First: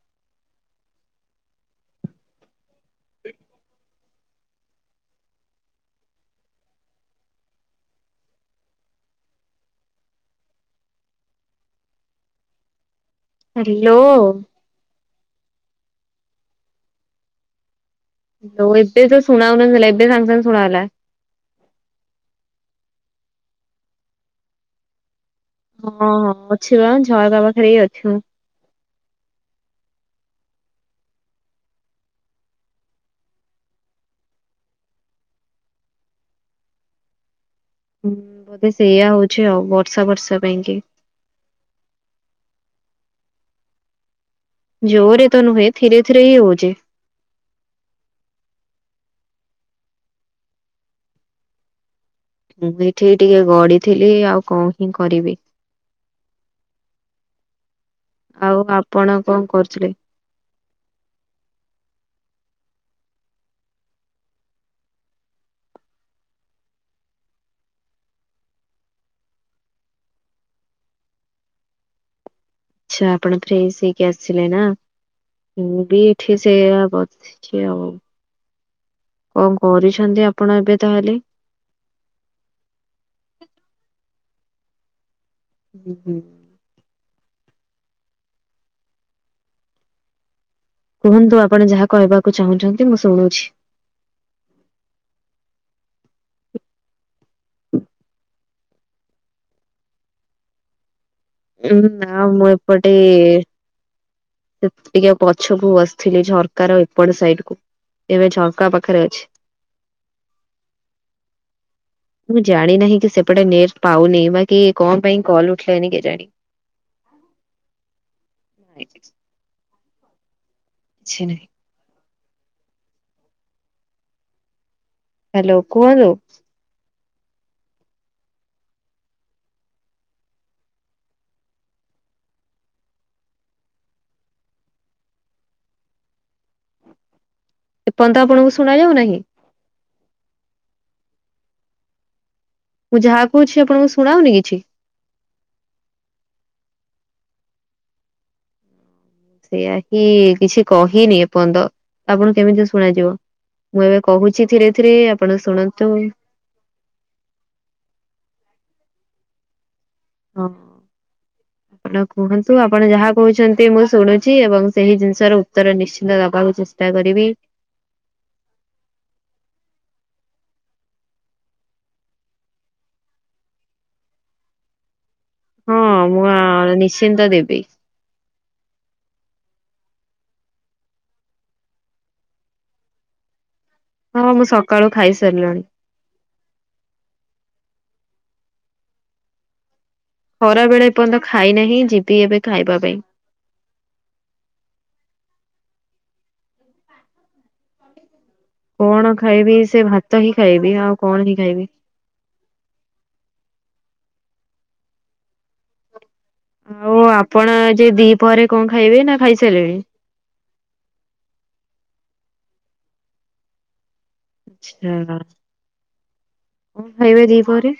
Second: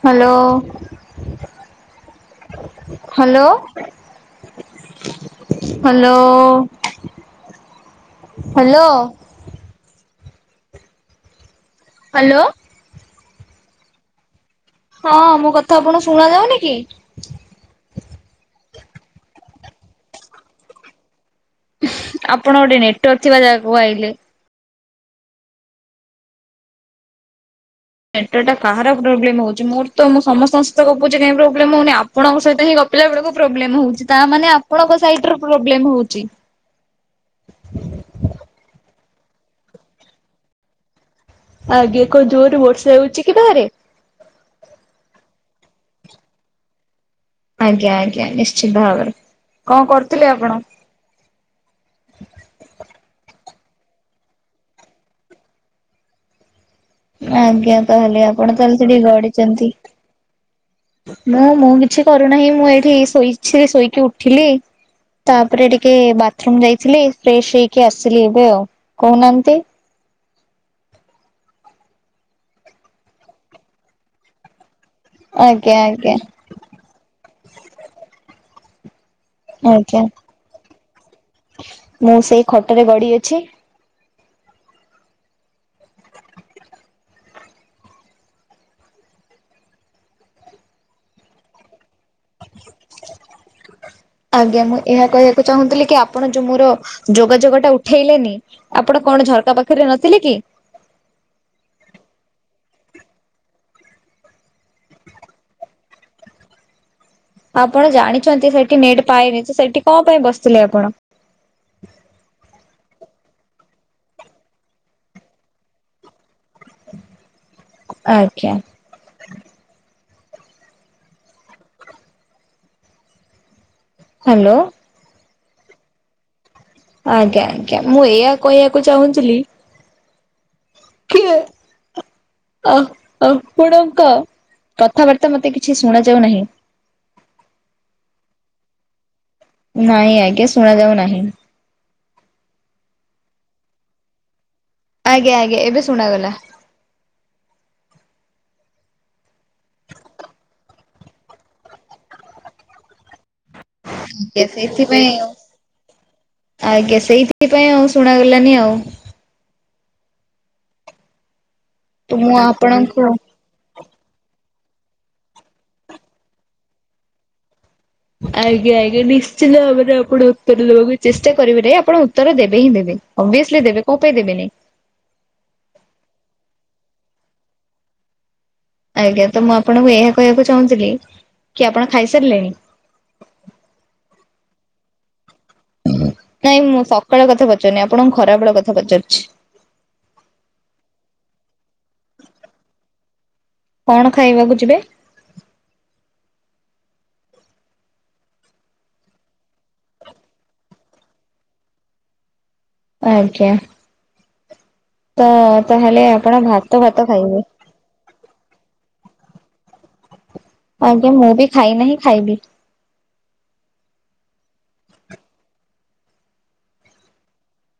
Hello hello. Hello hello. Hello. Hello. ହଁ ମୋ କଥା ଆପଣଙ୍କୁ ଶୁଣା ଯାଉନି କି? ତ ଏବେ ତ ସୁଣା ହୋଉନଥିଲା ଏବେ ସାଂଗେ ସାଂଗେ ଶୁଣାଗଲା। ଆପଣ ଗୋଟେ ନେଟୱାର୍କ ଥିବା ଜାଗାକୁ ଆଇଲେ ହଁ ହଁ ଅଛି ବା ଝରକା ପାଖରେ ଅଛି। ମୁଁ। ଏଇଟା କାହାର ପ୍ରୋବ୍ଲେମ ହୋଉଛି? ମୋର ତ ମୁଁ ସମସ୍ତଙ୍କ ସହିତ ଗପୁଛି କାହିଁ ପ୍ରୋବ୍ଲେମ ହୋଉନି ଆପଣଙ୍କ ସହିତ ହିଁ ଗ ପିଲା ବେଳକୁ ପ୍ରୋବ୍ଲେମ ହଉଛି ତା ମାନେ ଆପଣଙ୍କ ସାଇଡ୍ ରୁ ପ୍ରୋବ୍ଲେମ ହୋଉଛି। ହୁଁ ବୋଧେ ସେଇଆ ହଉଛି ଆଉ ବର୍ଷା ବର୍ଷା ପାଇଁ କି ଆଜ୍ଞା କଣ ଜୋର ରେ ବର୍ଷା ହେଉଛି କି ବାହାରେ? ଜୋର ଏ ତ ନୁହେ ଧୀରେ ଧୀରେ ହି ହୋ। ଆଜ୍ଞା ଆଜ୍ଞା ନିଶ୍ଚିନ୍ତ ଭାବରେ କଣ କରୁଥିଲେ ଆପଣ? ମୁଁ ବି ଏଇଠି ଟିକେ ଗଢଥିଲି ଆଉ କଣ ହିଁ କରିବି? ଆଜ୍ଞା ତାହାଲେ ଆଉ ଆପଣ ତାହେଲେ ସେଠି କଣ ଗଡ଼ିଛନ୍ତି? କରୁଥିଲେ? ମୁଁ ମୁଁ କିଛି କରୁନାହିଁ ମୁଁ ଏଇଠି ଶୋଇଛି ଶୋଇକି ଉଠିଲି ତାପରେ ଟିକେ ବାଥରୁମ ଯାଇଥିଲି ଫ୍ରେଶ ହେଇକି ଆସିଲି ଏବେ ଆଉ। କହୁନାହାନ୍ତି? ଆଛା ଆପଣ ଫ୍ରେସ ହେଇକି ଆସିଲେ ନା ଆଜ୍ଞା ମୁଁ ବି ଆଜ୍ଞା ଏଠି ସେଇଆ ବସିଛି ଆଉ। କଣ ଆଜ୍ଞା କରୁଛନ୍ତି ଆପଣ ଏବେ ତାହେଲେ? ମୁଁ ସେଇ ଖଟରେ ଗଡ଼ିଅଛି। ହୁଁ ହୁଁ। କୁହନ୍ତୁ ଆପଣ ଯାହା କହିବାକୁ ଚାହୁଁଛନ୍ତି ମୁଁ ଶୁଣୁଛି। ଆଜ୍ଞା ମୁଁ ଏହା କହିବାକୁ ଚାହୁଁଥିଲି କି ଆପଣ ଯୋଉ ମୋର ଯୋଗାଯୋଗ ଟା ଉଠେଇଲେନି ଆପଣ କଣ ଝରକା ପାଖରେ ନଥିଲେ କି? ହୁଁ ଆ ମୁଁ ଏପଟେ ସେ ଟିକେ ପଛକୁ ଆସିଥିଲି ଝରକାର ଏପଟ ସେପ ଆପଣ ଜାଣିଛନ୍ତି ସେଠି ନେଟ୍ ପାଏନି, ତ ସେଠି କଣ ପାଇଁ ବସିଥିଲେ ଆପଣ? ମୁଁ ଜାଣିନାହିଁ କି ସେପଟେ ନେଟ୍ ପାଉନି। ବାକି କଣ ପାଇଁ କଲ ଉଠିଲାନି କେଜାଣି। ଆଜ୍ଞା। ଛି ନାହିଁ ହ୍ୟାଲୋ। ହ୍ୟାଲୋ। କୁହନ୍ତୁ? ଆଜ୍ଞା ଆଜ୍ଞା। ମୁଁ ଏଇଆ କହିବାକୁ ଚାହୁଁଥିଲି? କିଏ? ଅ ଆପଣଙ୍କ କଥାବାର୍ତ୍ତା ମତେ କିଛି ସୁଣା ଯାଉନାହିଁ। ଏପଅନ୍ତ ଆପଣଙ୍କୁ ଶୁଣା ଯାଉ ନାହିଁ? ନାଇଁ ଆଜ୍ଞା ସୁଣା‌ଯାଉ ନାହିଁ। ମୁଁ ଯାହା କହୁଛି ଆପଣଙ୍କୁ ଶୁଣାହଉନି କିଛି? ଆଜ୍ଞା ଆଜ୍ଞା ଏବେ ଶୁଣାଗଲା। ସେଇୟା ହିଁ କିଛି କହିନି ଏପନ୍ତ ଆପଣ କେମିତି ଶୁଣାଯିବ? ମୁଁ ଏବେ ଆଜ୍ଞା କହୁଛି ଧୀରେ ଧୀରେ ସେଇଥିପାଇଁ ରେ ଆଉ ଆପଣ ଶୁଣନ୍ତୁ। ଆଜ୍ଞା ସେଇଥିପାଇଁ ଆଉ ଶୁଣାଗଲାନି ଆଉ। ହଁ ଆପଣ ତ ମୁଁ କୁହନ୍ତୁ ଆପଣ ଆପଣଙ୍କୁ ଯାହା କହୁଛ ତି ମୁଁ ଶୁଣୁଛି ଏବଂ ସେହି ଜିନିଷର ଉତ୍ତର ନିଶ୍ଚିନ୍ତ ଦବାକୁ ଚେଷ୍ଟା କରିବି। ଆଜ୍ଞା ଆଜ୍ଞା ନିଶ୍ଚିତ ଭାବରେ ଆପଣ ଉତ୍ତର ଦେବାକୁ ଚେଷ୍ଟା କରିବେନି ଆପଣ ଉତ୍ତର ଦେବେ ହିଁ ଦେବେ। ଅଭିଅସଲି ଦେବେ କଣ ପାଇଁ ଦେବେନି? ହଁ ମୁଁ ଆ ନିଶ୍ଚିନ୍ତ ଦେବି। ଆଜ୍ଞା ତ ମୁଁ ଆପଣଙ୍କୁ ଏହା କହିବାକୁ ଚାହୁଁଥିଲି କି ଆପଣ ଖାଇସାରିଲେଣି? ହଁ ମୁଁ ସକାଳୁ ଖାଇସାରିଲିଣି। ନାଇଁ ମୁଁ ସକାଳ କଥା ପଚାରୁନି। ଆପଣଙ୍କୁ ଖରା ବେଳ କଥା ପଚାରୁଛି। ଖରା ବେଳେ ଏ ପର୍ଯ୍ୟନ୍ତ ଖାଇ ନାହିଁ ଯିବି ଏବେ ଖାଇବା ପାଇଁ। କଣ ଖାଇବାକୁ ଯିବେ? କଣ ଖାଇବି ସେ ଭାତ ହିଁ ଖାଇବି ଆଉ କଣ ହିଁ ଖାଇବି? ଆଜ୍ଞା। ତ ତାହେଲେ ଆପଣ ଭାତ ଭାତ ଆଉ ଖାଇବେ। ଆପଣ ଆଜି ଦିପହରେ କଣ ଖାଇବେ ନା ଖାଇସାରିଲେଣି? ଆଜ୍ଞା ମୁଁ ବି ଖାଇ ନାହିଁ ଖାଇବି। ଆଚ୍ଛା କଣ ଖାଇବେ ଦିପହରେ?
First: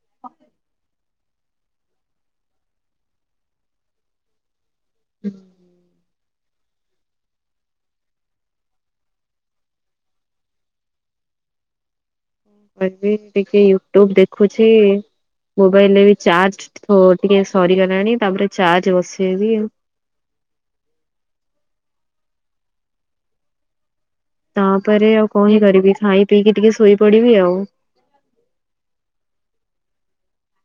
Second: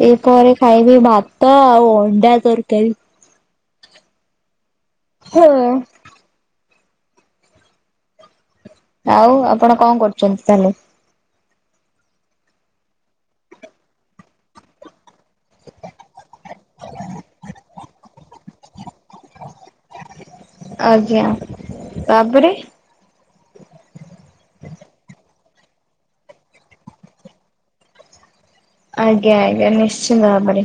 ଦିପହରେ ଖାଇବି ଭାତ ଆଉ ଅଣ୍ଡା ତରକାରୀ। ହଁ। ଆଉ ଆପଣ କଣ କରୁଛନ୍ତି ତାହେଲେ? ମୁଁ ଏଇଠି ଟିକେ ୟୁଟ୍ୟୁବ ଦେଖୁଛି ମୋବାଇଲ ଚାର୍ଜ ପ ଟିକେ ସରିଗଲାଣି ତାପରେ ଚାର୍ଜ ବସେଇବି ଆଉ। ଆଜ୍ଞା। ତାପରେ। ତାପରେ ଆଉ କଣ ହିଁ କରିବି ଖାଇ ପିଇକି ଟିକେ ଶୋଇପଡିବି ଆଉ। ଆଜ୍ଞା ଆଜ୍ଞା ନିଶ୍ଚିନ୍ତ ଭାବରେ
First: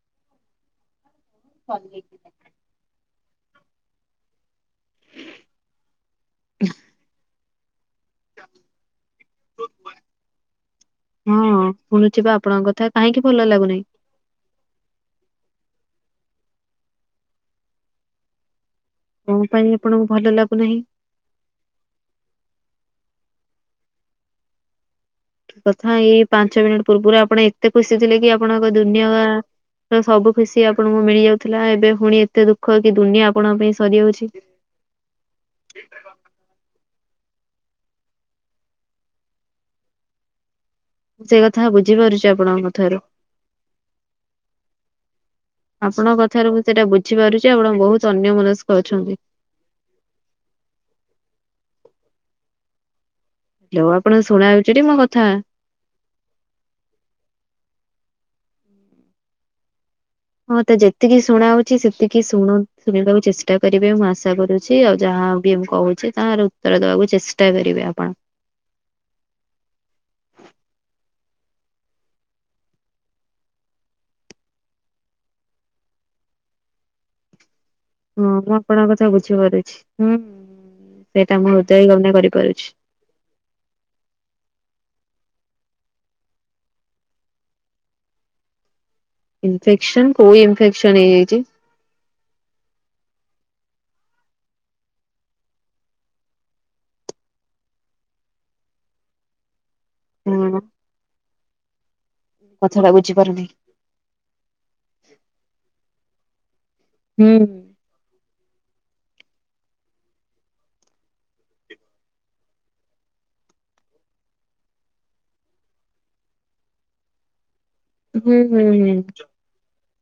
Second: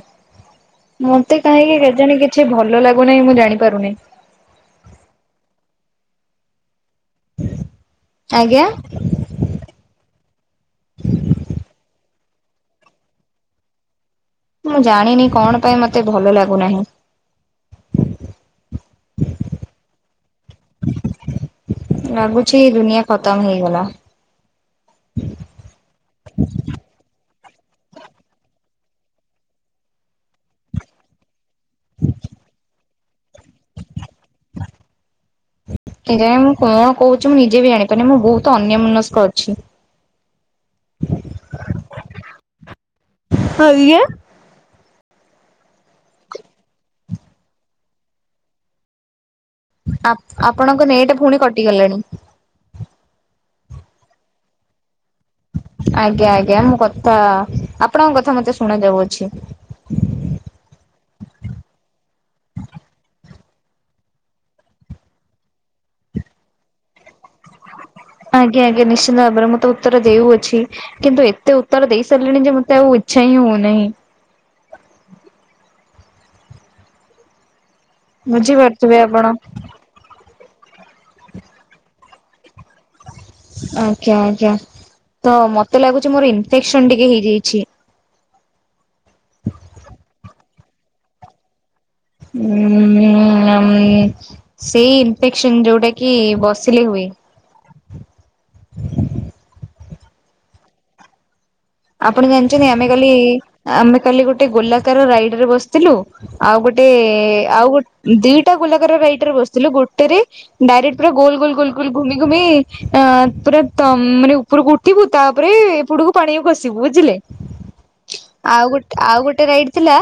ମତେ କାହିଁକି କେଜାଣି କିଛି ଭଲ ଲା ପୁଣି ମୁଁ ଜାଣିପାରୁନି। [inaudible] ହ ଆଜ୍ଞା। [inaudible] ହଁ ଶୁଣୁଛି ପା ଆପଣଙ୍କ କଥା କାହିଁକି ଭଲ ଲାଗୁନାଇ? ମୁଁ ଜାଣିନି କଣ ପାଇଁ ମତେ ଭଲ ଲାଗୁନାହିଁ। କଣ ପାଇଁ ଆପଣଙ୍କୁ ଭଲ ଲାଗୁନାହି? ଲାଗୁଛି ଦୁନିଆ ଖତମ ହେଇଗଲା। କି କଥା ଏଇ ପାଞ୍ଚ ମିନିଟ୍ ପୂର୍ବରୁ ଆପଣ ଏତେ ଖୁସି ଥିଲେ କି ଆପଣଙ୍କ ଦୁନିଆ ବା ତ ସବୁ ଖୁସି ଆପଣଙ୍କୁ ମିଳି ଯାଉଥିଲା ଏବେ ପୁଣି ଏତେ ଦୁଖ କି ଦୁନିଆ ଆପଣଙ୍କ ପାଇଁ ସରିଯାଉଛି। କେଜାଣି ମୁଁ କଣ କହୁଛି ମୁଁ ନିଜେ ବି ଜାଣିପାରୁିନି ମୁଁ ବହୁତ ଅନ୍ୟ ମନସ୍କ ଅଛି। ମୁଁ ସେ କଥା ବୁଝିପାରୁଛି ଆପଣଙ୍କ କଥା ରୁ। ଆଜ୍ଞା। ଆପଣଙ୍କ କଥାରୁ ମୁଁ ସେଇଟା ବୁଝିପାରୁଛି ଆପଣ ବହୁତ ଅନ୍ୟ ମନସ୍କ ଅଛନ୍ତି। ଆ-ଆପଣଙ୍କ ନେଟେ ପୁଣି କଟିଗଲାଣି। ହାଲୋ ଆପଣଙ୍କୁ ଶୁଣା ଯାଉଚି ଟି ମୋ କଥା? ଆଜ୍ଞା ଆଜ୍ଞା ମୁଁ କଥା ଆପଣଙ୍କ କଥା ମତେ ଶୁଣାଯାଉଅଛି। ହଁ ତ ଯେତିକି ଶୁଣା ହଉଛି ସେତିକି ଶୁଣ ଶୁଣିବାକୁ ଚେଷ୍ଟା କରିବେ ମୁଁ ଆଶା କରୁ ଛି ଆଉ ଯାହା ବି ମୁଁ କହୁଛି ତାହାର ଉତ୍ତର ଦବାକୁ ଚେଷ୍ଟା କରିବେ ଆପଣ। ଆଜ୍ଞା ଆଜ୍ଞା ନିଶ୍ଚିନ୍ତ ଭାବରେ ମୁଁ ତ ଉତ୍ତର ଦେଉଅଛି। କିନ୍ତୁ ଏତେ ଉତ୍ତର ଦେଇ ସାରିଲିଣି ଯେ, ମତେ ଆଉ ଇଚ୍ଛା ହିଁ ହଉନାହିଁ। ହୁଁ ମୁଁ ଆପଣଙ୍କ ବୁଝିପାରୁଥିବେ କଥା ଆପଣ ବୁଝିପାରୁଛି ହୁଁ ସେଇଟା ମୁଁ ହୃଦୟ ଗମ୍ୟ କରିପାରୁଛି। ଆଜ୍ଞା, ଆଜ୍ଞା, ତ ମତେ ଲାଗୁଚି ମୋର ଇନଫେକ୍ସନ ଟିକେ ହେଇଯାଇଛି। ଇନଫେକ୍ସନ, କୋଉ ଇନଫେକ୍ସନ ହେଇଯାଇଛି? ଉଁ ଆମ୍ ସେଇ ଇନଫେକ୍ସନ ଯୋଉଟା କି ବସିଲେ ହୁଏ। ହୁଁ। ଆପଣ ଜାଣିଛନ୍ତି, ଆମେ କଥାଟା କାଲି ବୁଝିପାରୁନି। ‌। ଆମେ କାଲି ଗୋଟେ ଗୋଲାକାର ରାଇଡ ରେ ବସିଥିଲୁ। ଆଉ ଗୋଟେ, ହୁଁ ଆଉ ଗୋ ଦିଟା ଗୋଲାକାର ରାଇଡରେ ବସିଥିଲୁ ଗୋଟେରେ। ଡାଇରେକ୍ଟ ପୁରା ଗୋଲ ଗୋଲ ଗୋଲ ଗୋଲ ଘୁମି ଘୁମି, ଆଁ ପୁରା ତମ ମୋନେ ଉପ ଉପରକୁ ଉଠିବୁ, ତାପରେ ଏପଟକୁ ପାଣିକୁ ଖସିବୁ ବୁଝିଲେ। ହୁଁ ହୁଁ ଆଉ ଗୋଟେ, ହୁଁ ଆଉ ଗୋଟେ ରାଇଡ ଥିଲା।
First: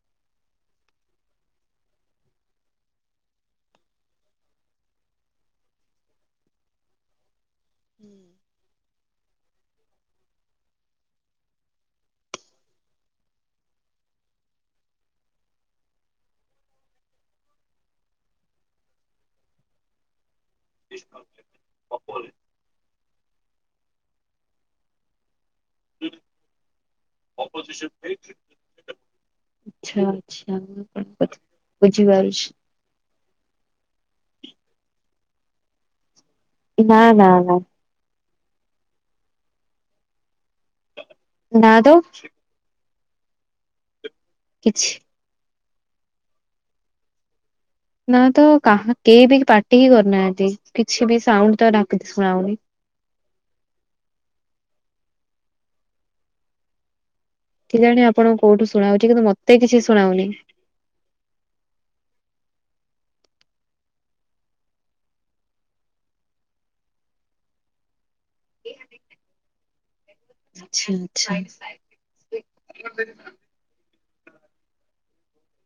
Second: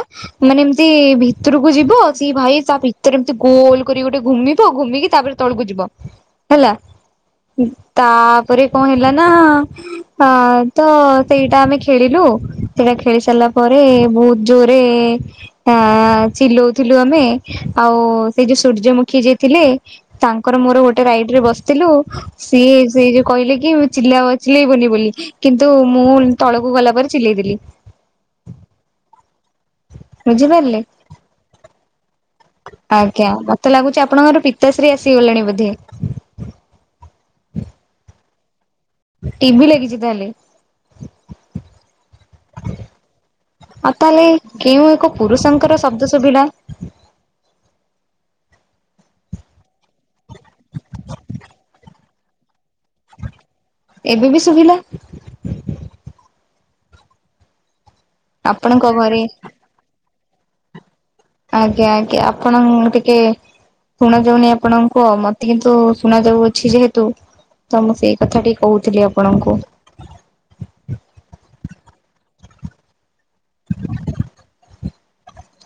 ମାନେ ଏମିତି ଭିତରକୁ ଯିବ। ସେ ଭାଇ ତା ଭିତରେ ଏମତି ଗୋଲ କରିକି ଗୋଟେ ଘୁମିବ। ଘୁମିକି ତାପରେ। ତଳକୁ ଯିବ ହେଲା। ତାପରେ କଁ ହେଲା ନା, ଆଁ ତ‌ ସେଇଟା ଆମେ ଖେଳିଲୁ ସେଇଟା ଖେଳି ସାରିଲା ପରେ ବହୁତ ଜୋରେ। ତା ଚିଲଉ ଥିଲୁ ଆମେ ଆଉ ସେଇ ଯୋଉ ସୂର୍ଯ୍ୟମୁଖୀ ଯିଏ‌ ଥିଲେ। ତାଙ୍କର ମୋର ଗୋଟେ ରାଇଡ ରେ ବସ ଥିଲୁ ସିଏ ସେ ଯୋଉ କହିଲେ କି ଚଲାବ ଚିଲେଇବନି ବୋଲି କିନ୍ତୁ। ମୁଁ ତଳକୁ ଗଲା ପରେ ଚିଲେଇ ଦେଲି। ଆଛା ଆଛା ମୁଁ ଆପଣଙ୍କ କଥା ବୁଝିପାରୁଛି। ଆଜ୍ଞା ମତେ ଲାଗୁଛି ଆପଣଙ୍କର ପିତାଶ୍ରୀ ଆସିଗଲେଣି ବୋଧେ। ନା ନା ନା। ଟିଭି ଲାଗିଛି ତାହେଲେ। ନା ତ। ଆଉ ତାହେଲେ କେଉଁ କିଛି ଏକ ପୁରୁଷଙ୍କର ଶବ୍ଦ ଶୁଭିଲା। ନା ତ କାହା କେହି ବି ପାଟି ହି କରିନାହାନ୍ତି କିଛି ବି ସାଉଣ୍ଡ ତ ନା କିଛି ଶୁଣାଯାଉନି। ଏବେ ବି ଶୁଭିଲା। କିଜାଣି ଆପଣଙ୍କୁ କୋଉଠୁ ଆପଣଙ୍କ ଶୁଣାଉଚି ଘରେ କିନ୍ତୁ ମତେ କିଛି ଶୁଣାଉନି। ଆଜ୍ଞା ଆଜ୍ଞା ଆପଣଙ୍କ ଟିକେ। ଶୁଣା ଯାଉନି ଆପଣଙ୍କୁ ମତେ କିନ୍ତୁ ଶୁଣା ଯାଉଅଛି ଯେହେତୁ। ତ ମୁଁ ସେଇ କଥା ଟି କହୁଥିଲି ଆପଣଙ୍କୁ। ଆଚ୍ଛା ଆଚ୍ଛା।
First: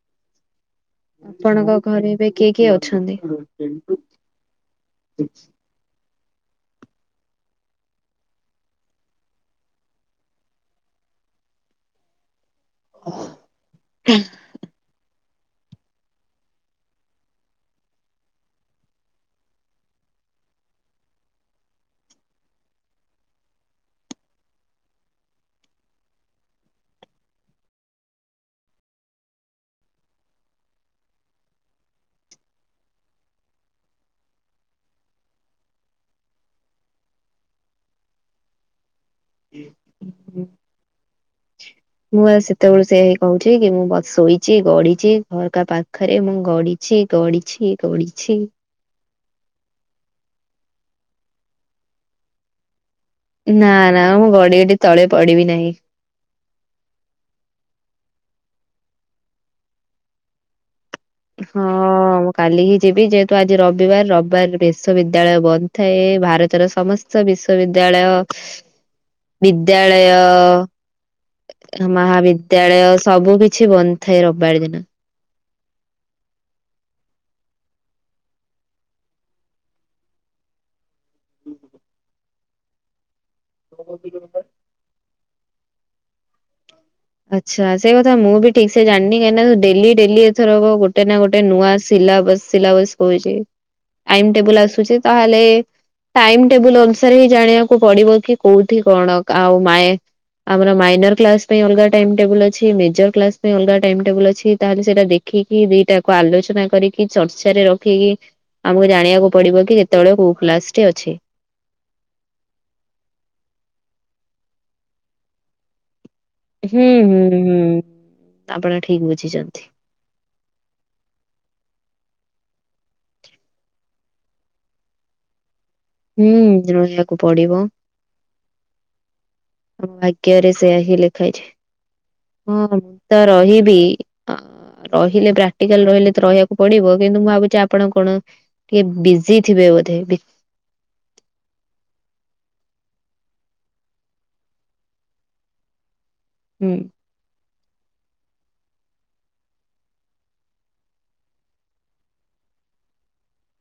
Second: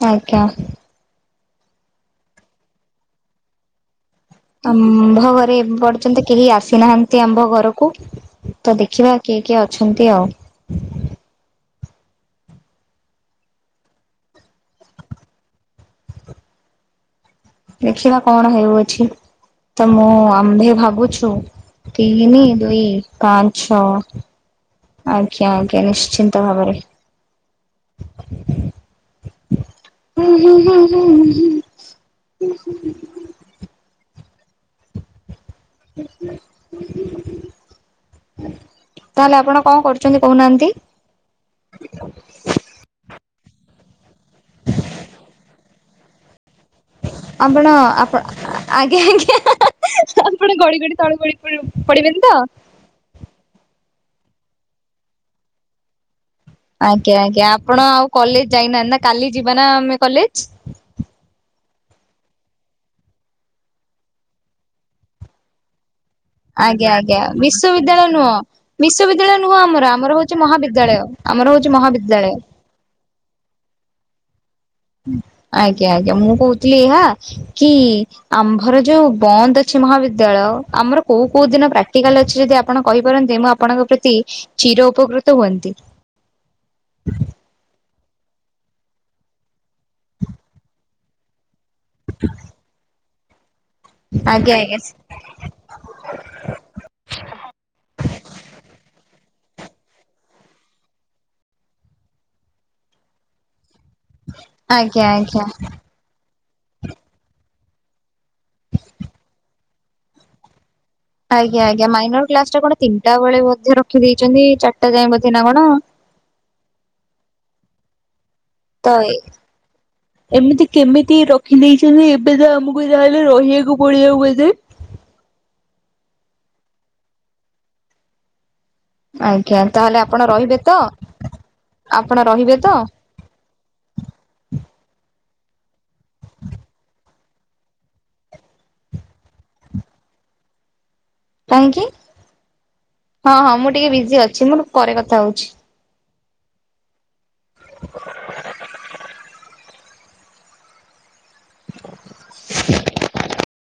ଆଜ୍ଞା। ଆପଣଙ୍କ ଘରେ ଏବେ କିଏ କିଏ ଅଛନ୍ତି ‌। ଆମ୍ଭ ଘରେ ବର ଯ୍ୟନ୍ତ କେହି ଆସିନାହାନ୍ତି ଆମ୍ଭ ଘରକୁ ତ ଦେଖିବା କିଏ କିଏ ଅଛନ୍ତି ଆଉ। ଓ ଦେଖିବା କଣ ହେଉଅଛି ତ ମୁଁ ଆମ୍ଭେ ଭାବୁଛୁ। ତିନି ଦୁଇ ପାଞ୍ଚ ଛ‌। ଆଜ୍ଞା ଆଜ୍ଞା ନିଶ୍ଚିନ୍ତ ଭାବରେ। ହୁଁ ହୁଁ ହୁଁ ହୁଁ। ତାହେଲେ ଆପଣ କଣ କରୁଛନ୍ତି କହୁ ନାହାନ୍ତି। ହ ମୁଁ ବା ସେତେବେଳୁ ସେୟା ହିଁ କହୁଛି କି ମୁଁ ବ ଶୋଇଛି ଗଡିଛି ଝରକା ପାଖରେ ମୁଁ ଗଡି ଛି ଆପଣ ଗଡିଛି ଆପଣ ଗଢିଛି। ଆଜ୍ଞା ଆଜ୍ଞା ଆପଣ ଗଡି ଗଡି ତଳେ ପଡିବେ ପଡିବେନିତ। ନା ନା ମୁଁ ଗଡି ଗଡି ତଳେ ପଡିବି ନାହିଁ। ଆଜ୍ଞା ଆଜ୍ଞା ଆପଣ ଆଉ କଲେଜ ଯାଇନାହାନ୍ତି ନା କାଲି ଯିବା ନା ଆମେ କଲେଜ। ହଁ ମୁଁ କାଲି ହିଁ ଯିବି ଯେହେତୁ ଆଜି ରବିବାର ରବିବାର ବିଶ୍ବିଦ୍ୟାଳୟ ବନ୍ଦ ଥାଏ ଭାରତ। ଆଜ୍ଞା ଆଜ୍ଞା ବିଶ୍ୱବିଦ୍ୟାଳୟ ନୁହଁ ବିଶ୍ୱବିଦ୍ୟାଳୟ ନୁହଁ ଆମର ବିଦ୍ୟାଳୟ ଆମର ହଉଛି ମହାବିଦ୍ୟାଳୟ ଆମର ହଉଛି ମହାବିଦ୍ୟାଳୟ ଵିଦ୍ୟାଳୟ ସବୁ କିଛି ବନ୍ଦ ଥାଏ ରବିବାର ଦିନ ଆଜ୍ଞା ଆଜ୍ଞା ମୁଁ କହୁଥିଲି ଏହା କି ଆମ୍ଭର ଯୋଉ ବନ୍ଦ ଅଛି ମହାବିଦ୍ୟାଳୟ ଆମର କୋଉ କୋଉ ଦିନ ପ୍ରାକ୍ଟିକାଲ ଅଛି ଯଦି ଆପଣ କହିପାରନ୍ତେ ମୁଁ ଆପଣଙ୍କ ପ୍ରତି ଚିରଉପକୃତ ହୁଅନ୍ତି ଆଚ୍ଛା ସେ କଥା ମୁଁ ବି ଠିକ୍ ସେ ଜାଣିନି କାଁକିନା ଡେଲି ଡେଲି ଏଥରକ ଗୋଟେ ନା ଗୋଟେ ନୂଆ ସିଲାବସ୍ ସିଲାବସ୍ କହୁଛି ଟାଇମ୍ ଆଜ୍ଞା ଟେବଲ୍ ଆଜ୍ଞା ଆସୁଛି ତାହେଲେ ଟାଇମ ଟେବୁଲ ଅନୁସାରେ ହିଁ ଜାଣିବାକୁ ପଡିବ କି କୋଉଠି କଣ ଆଉ ମେଁ ଆମର ମାଇନର କ୍ଲାସ ପାଇଁ ଅଲଗା ଟାଇମ୍ ଟେବୁଲ୍ ଅଛି ମେଜର କ୍ଲାସ ପାଇଁ ଅଲଗା ଟାଇମ୍ ଟେବୁଲ୍ ଅଛି ତାହେଲେ ଆଜ୍ଞା ସେଇଟା ଆଜ୍ଞା ଦେଖିକି ଦିଟା ଆଲୋଚନା କରିକି ଚର୍ଚ୍ଚାରେ ରଖିକି ଆମକୁ ଜାଣିବାକୁ ପଡିବ କି ଯେତେବେଳେ କୋଉ କ୍ଲାସ ଟି ଅଛି ଆଜ୍ଞା ଆଜ୍ଞା ମାଇନର କ୍ଲାସ ଟା କଣ ତିନିଟା ବେଳେ ବୋଧେ ରଖି ଦେଇଛନ୍ତି ଚାରିଟା ଯାଏ ବୋଧେ ନା କଣ? ହୁଁ ହୁଁ ହୁଁ ଆପଣ ତ ଠିକ୍ ଏ ବୁଝିଛନ୍ତି। ଏମିତି କେମିତି ରଖିଦେଇଛନ୍ତି ଏବେ ତ ଆମକୁ ଯାହାହେଲେ ରହିବାକୁ ପଡ଼ିବ ବୋଧେ ହୁଁ ରହିବାକୁ ପଡିବ ଆଜ୍ଞା। ତାହେଲେ ଆପଣ ଭାଗ୍ୟରେ ରହିବେ ତ ସେୟା ହିଁ ଲେଖାହୋଇଛି ଆପଣ ରହିବେ ତ ହଁ ମୁଁ ତ ରହିବି ରହିଲେ ପ୍ରାକ୍ଟିକାଲ ରହିଲେ ତ ରହିବାକୁ ପଡିବ କିନ୍ତୁ ମୁଁ ଭାବୁଛି ଆପଣ କଣ? ଇଏ ବିଜି ଥିବେ ବୋଧେ କାହିଁକି ହଁ ହଁ ମୁଁ ଟିକେ ବିଜି ଅଛି ମୁଁ ପରେ କଥା ହଉଛି ହୁଁ। [inaudible] [inaudible]